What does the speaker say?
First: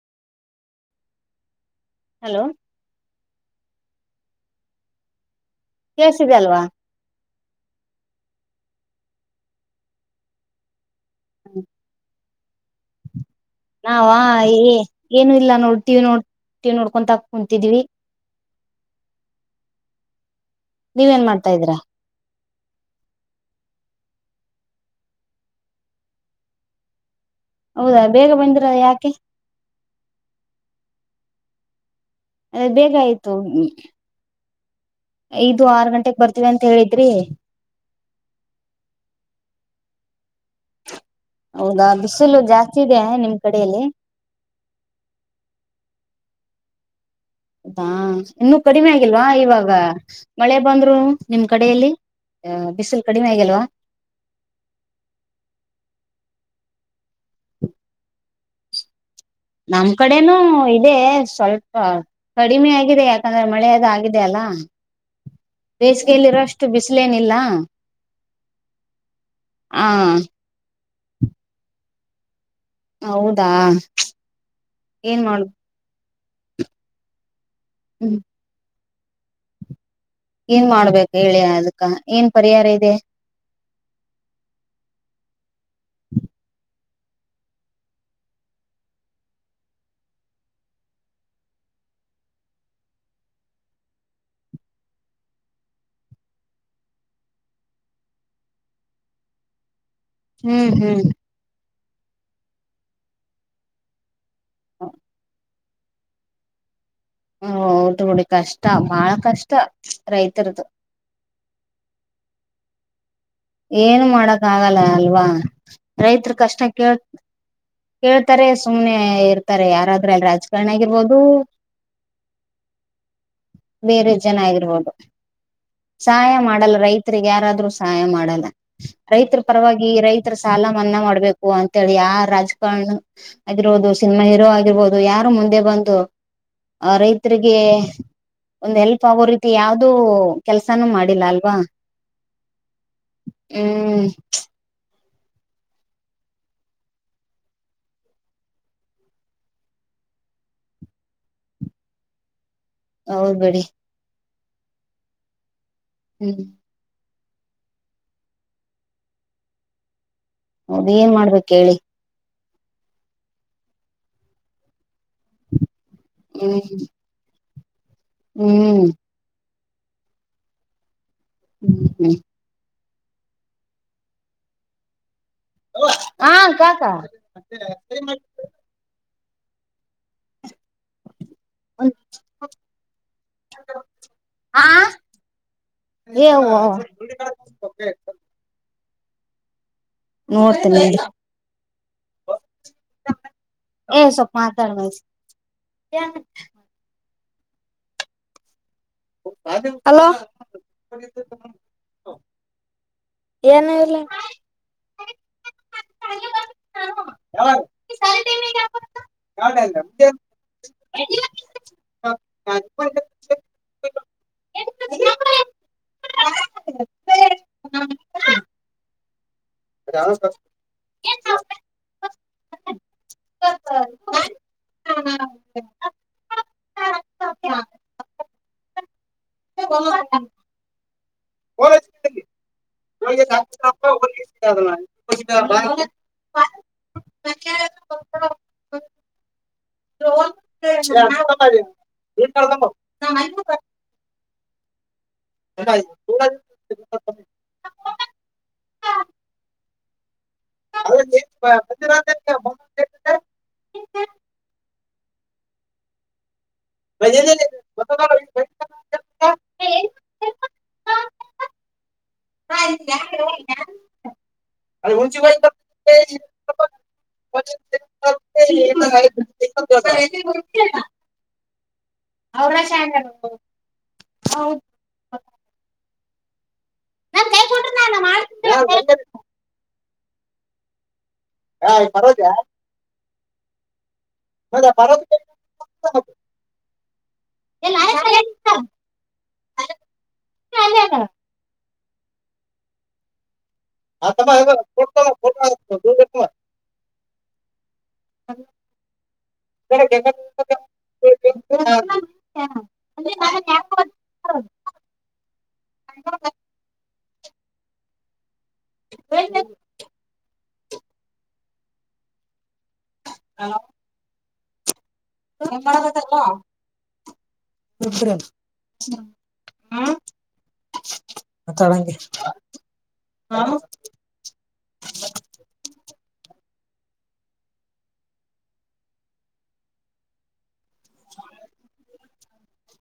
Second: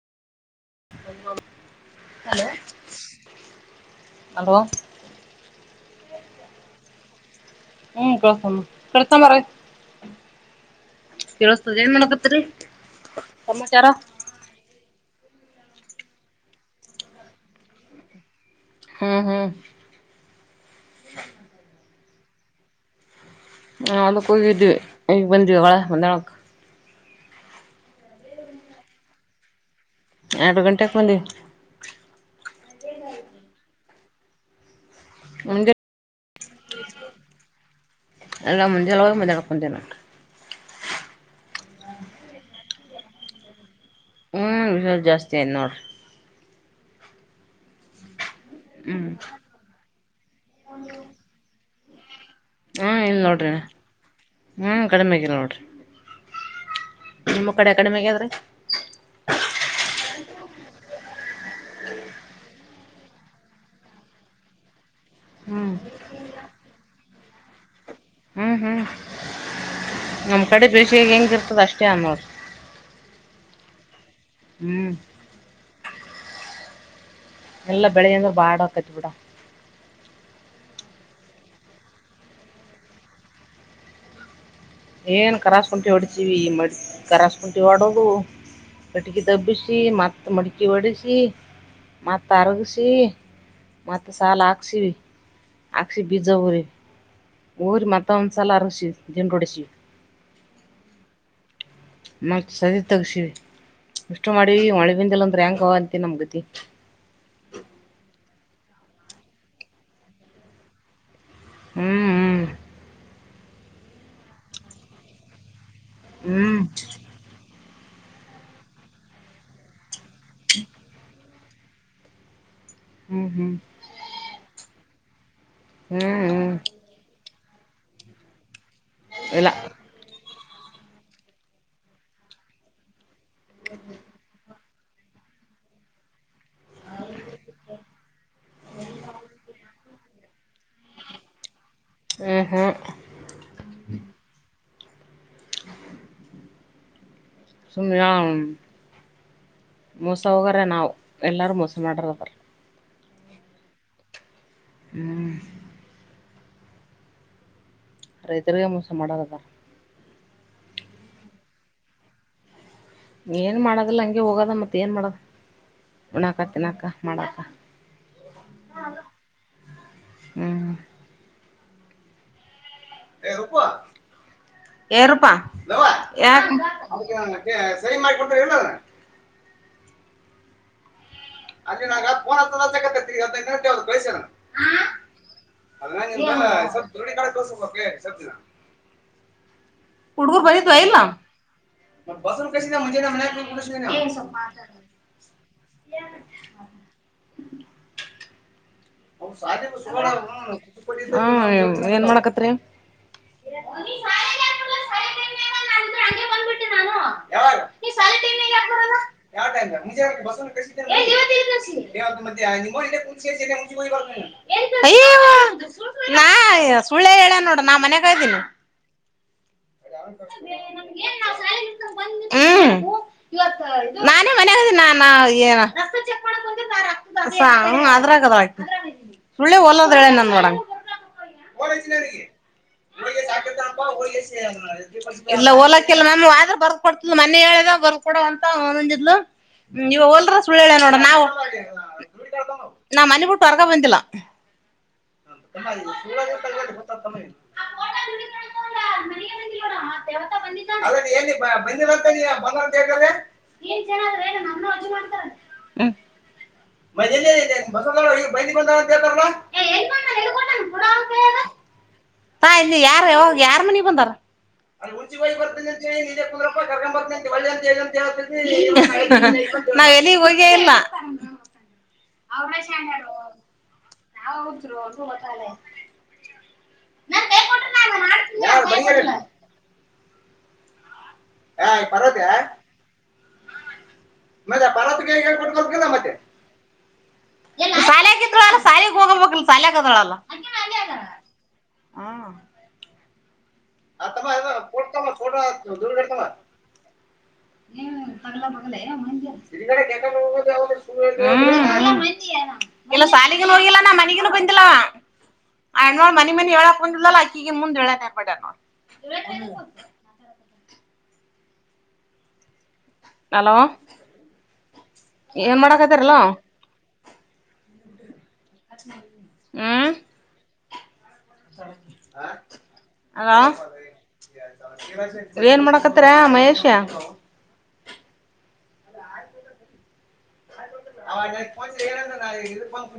Hello hello ಕೇಳ್ಸಿದೆ ಅಲ್ವಾ. ಕೇಳತದ ಏನ್ ಮಾಡಕತ್ರಿ. [inaudible] ನಾವ ಇ ಏನು ಇಲ್ಲ ನೋಡ್ ಟಿವಿ ನೋಡ್ ಟಿವಿ ನೋಡ್ಕೊಂತಾ ಕುಂತಿದಿವಿ. ಹ್ಮ ಹ್ಮ. ನೀವ ಏನ್ ಮಾಡ್ತಾ ಇದೀರಾ. ಹಾ ಮ ಫುಲ್ ಇದ್ದೀವಿ ಈಗ ಬಂದ್ವಿ ಒಂದಾಲಕ ಹೌದಾ ಬೇಗ ಬಂದಿರ ಯಾಕೆ. ಯಡ ಗಂಟೆ ಬಂದ ಅದೇ ಹೇಗ ಆಯ್ತು. ಐದು ಮುಂಜೆ ಆರ್ ಗಂಟೆೆಗ ಬರ್ತೀವಿ ಅಂತ ಹೇಳಿದ್ರಿ. ಅಲ್ಲ ಮುಂಜಾಳೆ ಹೋಗಿ ಮಾಡ್ಯಾಳಕ ಬಂದು ನೋಡ್ರಿ. ಹೌದಾ ಬಿಸಿಲ ಜಾಸ್ತಿ ಇದೆ ನಿಮ್ ಕಡಲ್ಲಿ ಹ್ಮ ವಿಲ್ ಜಾಸ್ತಿ ಆರ್ ನೋಡ್ರಿ. ಹೌದಾ ಇನ್ನುೂ ಕಡಿಮೆ ಹ್ಮ್ ಆಗಿಲ್ವಾ ಇವಾಗ ಮಳೆ ಬಂದ್ರು ನಿಮ್ ಕಡೆಯಲ್ಲಿ ಹ್ಮ್ ಬಿಸಿಲು ಇಲ್ ಕಡಿಮೆ ನೋಡ್ರಿದ ಆಗಿಲ್ವಾ ಹ್ಮ್ ಕಡಿಮೆ ಆಗಲ್ ನೋಡ್ರಿ ನಿಮ್ಮ ಕಡೆ ಕಡಿಮೆಗಾದ್ರಿ ನಮ್ ಕಡೆನೂ ಇದೆ ಸ್ವಲ್ಪ ಕಡಿಮೆ ಆಗಿದೆ ಯಾಕಂದ್ರೆ ಮಳೆದು ಆಗಿದೆ ಅಲ್ಲ ಹ್ಮ್ ಬೇಸಿಗೆಯಲ್ಲಿರೋಷ್ಟು ಬಿಸಿಲೇನಿಲ್ಲ ಹ್ಮ್ ಹ್ಮ್ ಹ ನಮ್ ಕಡೆ ಬೇಸಿಯಗ್ ಹೆಂಗ ಇರ್ತದ ಅಷ್ಟೇ ಅನ್ನೋ ಹೌದಾ ಹ್ಮ್ ಏನ್ ಮಾಡ ಎಲ್ಲಾ ಬೆಳಗ್ ಹ್ಮ್ ಅಂದ್ರ ಬಾಡ ಆಕತಿ ಬಿಡ ಏನ್ ಮಾಡ್ಬೇಕು ಹೇಳಿ ಅದಕ್ಕ ಏನ್ ಪರಿಹಾರ ಇದೆ ಏನು ಕರಸ್ಕುಟು ಹೊಡ್ತೀವಿ ಈ ಮ ಕರಸ್ಕುಟು ಹೊಡೋದು ಕಟಕಿ ದಬ್ಬಿಸಿ ಮತ್ತ ಮಡಕಿ ಒಡಿಸಿ ಮತ್ತ ಅರಗಿಸಿ ಮತ್ತೆ ಸಾಲ ಹಾಕ್ಸ ಹಾಕ್ಸಿ ಬೀಜವರಿ ಊರಿ ಮತ್ತ ಒಂದುಸಾಲ ಅರಸಿ ಜಂಡೋಡಸಿ ಹ್ಮ್ ಹ್ಮ್ ಮತ್ತತ್ ಸದ ತಗಸಿವ ಇಷ್ಟು ಮಾಡಿವಿ ಮಳೆಗಿಂದಲ ಅಂದ್ರಂಗ ಓ ಅಂತ ನಮ್ಗತಿ ಹೌದುಡಿ ಕಷ್ಟ ಮಹಳ ಕಷ್ಟ ರೈತರದು ಹ್ಮ್ ಹ್ಮ್ ಏನು ಮಾಡಕ್ ಆಗಲ್ಲ ಅಲ್ವಾ ರೈತ್ರರು ಕಷ್ಟ ಹ್ಮ್ ಕೇಳ್ ಕೇಳ್ತಾರೆ ಸುಮ್ನೆ ಇರ್ತಾರೆ ಯಾರಾದ್ರ ಅಲ್ಲಿ ರಾಜಕಾರಣಿ ಆಗಿರ್ಬೋದು ಹ್ಮ್ ಹ್ಮ್ ಹ್ಮ್ ಬೇರೆ ಜನ ಆಗಿರ್ಬೋದು ಹ್ಮ್ ಸಹಾಯ ಹ್ಮ್ ಮಾಡಲ್ಲ ರೈತರಿಗೆ ಯಾರಾದ್ರರು ಸಹಾಯ ಮಾಡಲ್ಲ ರೈತರ ಇಲ್ಲ ಪರವಾಗಿ ಈ ರೈತ ತ್ರ ಸಾಲ ಮನ್ನಾ ಮಾಡ್ಬೇಕು ಅಂತೇಳಿ ಯ ರಾಜಕಾರಣ ಆಗಿರೋದು ಸಿನಿಮಾ ಹೀರೋ ಆಗಿ ಇರ್ಬೋದು ಯಾರು ಮುಂದೆ ಬಂದು ಆ ರೈತರಿಗೆ ಒಂದ್ ಹೆಲ್ಪ್ ಆಗೋ ರೀತಿ ಯಾವ್ದೂ ಕೆಲ್ಸಾನೂ ಮಾಡಿಲ್ಲ ಅಲ್ವಾ ಹ್ಮ ಹ್ಮ್ ಹ್ಮ್ ಸುಮ್ನಯಾ ಮೋಸ ಹೋಗರ ನಾವು ಎಲ್ಲಾರೂ ಮೋಸ ಮಾಡಾರದ್ರ ಹೌ ಬಡಿ ಹ್ಮ್ ಹ್ಮ್ ರೈ ತಿರುಗಾ ಮೋಸ ಮಾಡರಾದಾರ ಹೌದ ಏನ್ ಮಾಡ್ಬೇಕ ಹೇಳಿ ಏನ್ ಮಾಡದಲ್ಲ ಹಂಗೆ ಹೋಗೋದ ಮತ್ತ ಏನ್ ಮಾಡದ ಉಣ್ಣಾಕ ಹ್ಮ್ ತಿನ್ನಾಕ ಮಾಡಾಕ ಹ್ಮ್ ಹ್ಮ್ ಹ್ಮ್ ಹ್ಮ್ ಹೇ ರುಕ್ಕು ಏರುಪಾ ದವಾ ಯಾ ಹಾ ಕಾಕ ಯದ ಸರಿ ಮಾಡು ಕೊೊಡ್ತಲ್ಲ ಅಂ ನಾಗಫೋನ್ ಹತ್ತತ್ತಗದ ನೆ ಯಾವ್ದು ಪೈಸನ ಹಾ ಆ ಏ ಹದಿನ ಸ್ವಲ್ ೋಣಿ ಕಡೆ ತೋರ್ಕಬೇಕ ಸವ ದಿನ ಹುಡುಗುರು ಬರಿತ್ ನೋಡ್ತೀನಿ ಇಲ್ಲ ಬಸು ಕಸ ನ ಮಜೆ ನ ಕುಸ ಯಾಕ [inaudible] ಹಲೋ [unintelligible] ಹ್ಮ್ ಏನ್ ಮಾಡಕತ್ರಿ ಏನು ಇಲ್ಲ [unintelligible] ಹ್ಮ ಯಾವಾಗ ನೀವು ಸಾಲಿ ಟೈಮ್ದಾಗ ಯಾಕ್ ಬರಲ್ಲ ಯಾವ ಟೈಮ್ ನಾಗ ಮುಂಜೆ ಬಸಣ್ಣ ಕಳ್ಸಿದ್ನಲ್ಲ ಹೇ ಇವತ್ ಹೇಳ್ ಕಳ್ಸಿ [unintelligible] ಅಯ್ಯು ನಾ ಸುಳ್ಳೇ ಹೇಳನ್ ನೋಡು ನಾ ಮನೆ [unintelligible] [unintelligible] ಹ್ಮ ನಾನೇ ಮನೆಗಿದ್ನ್ [unintelligible] ಅದ್ರ ಗದ ಸುಳ್ಳೆ ಓಲದಳೇ [unintelligible] ಎಲ್ಲ ಓಲಕಲ್ಲ [unintelligible] ಆದ್ರ ಬರ್ ಕೊಡ್ತದ ಮನ್ನೆ ಹೇಳಿದಾಗ ಕೂಡ ಅಂತ [unintelligible] ಇವ ಹೋಲ್ರ ಸುಳ್ಳೆಳ್ನೋಡ್ ನಾನ್ ನಾ ಮನೆ ಬಿಟ್ಟು ಹೊರ್ಗ ಬಂದಿಲ್ಲ [unintelligible] ಏ ಬಂದಿರಂತ ನೀ [unintelligible] ಏನ್ ಜನಾದ್ರಿ ಏ ನನ್ನ ಅಜಿಬ್ ಮಾಡ್ತಾರ [unintelligible] [unintelligible] ಯಾರು ಯಾರ್ ಮನಿಗ್ ಬಂದಾರ [unintelligible] ನಾ ಎಲ್ಲಿಗ್ ಹೋಗೆ ಇಲ್ಲ [unintelligible] ನಾವ್ [unintelligible] ನನ್ ಕೈ ಕೊಟ್ರ ಬಂದಿರಲ್ಲ [unintelligible] ಮತ್ತೆ ಪರಾ [unintelligible] ಮತ್ತೆ ಸಾಲಕಿತ್ತಳ ಅಲ್ಲ ಸಾಲಿಗ್ ಹೋಗಬೇಕಲ್ಲ ಸಾಲೆಗ್ದಾಳಲ್ಲ ಹಾ ಫೋಟೋ [unintelligible] ಹ್ಮ ಹ್ಮ ಮಾಡ್ತೀನಿ. ಇಲ್ಲ ಸಾಲಿಗು ಹೋಗಿಲ್ಲ ನಾ ಮನಗೂ ಬಂದಿಲ್ಲವ [unintelligible] ಮನೆ ಮನಿ ಹೇಳಕ್ ಬಂದ [unintelligible] [unintelligible] ಮುಂದ್ [unintelligible] ಹಲೋ ಏನ್ ಮಾಡಾಕತ್ತಿರಲ್ಲ [unintelligible] ಹ್ಮ್ [unintelligible] ಹಲೋ ಏನ್ ಮಾಡಕತ್ತಿರೆ ಮಹೇಶ [unintelligible]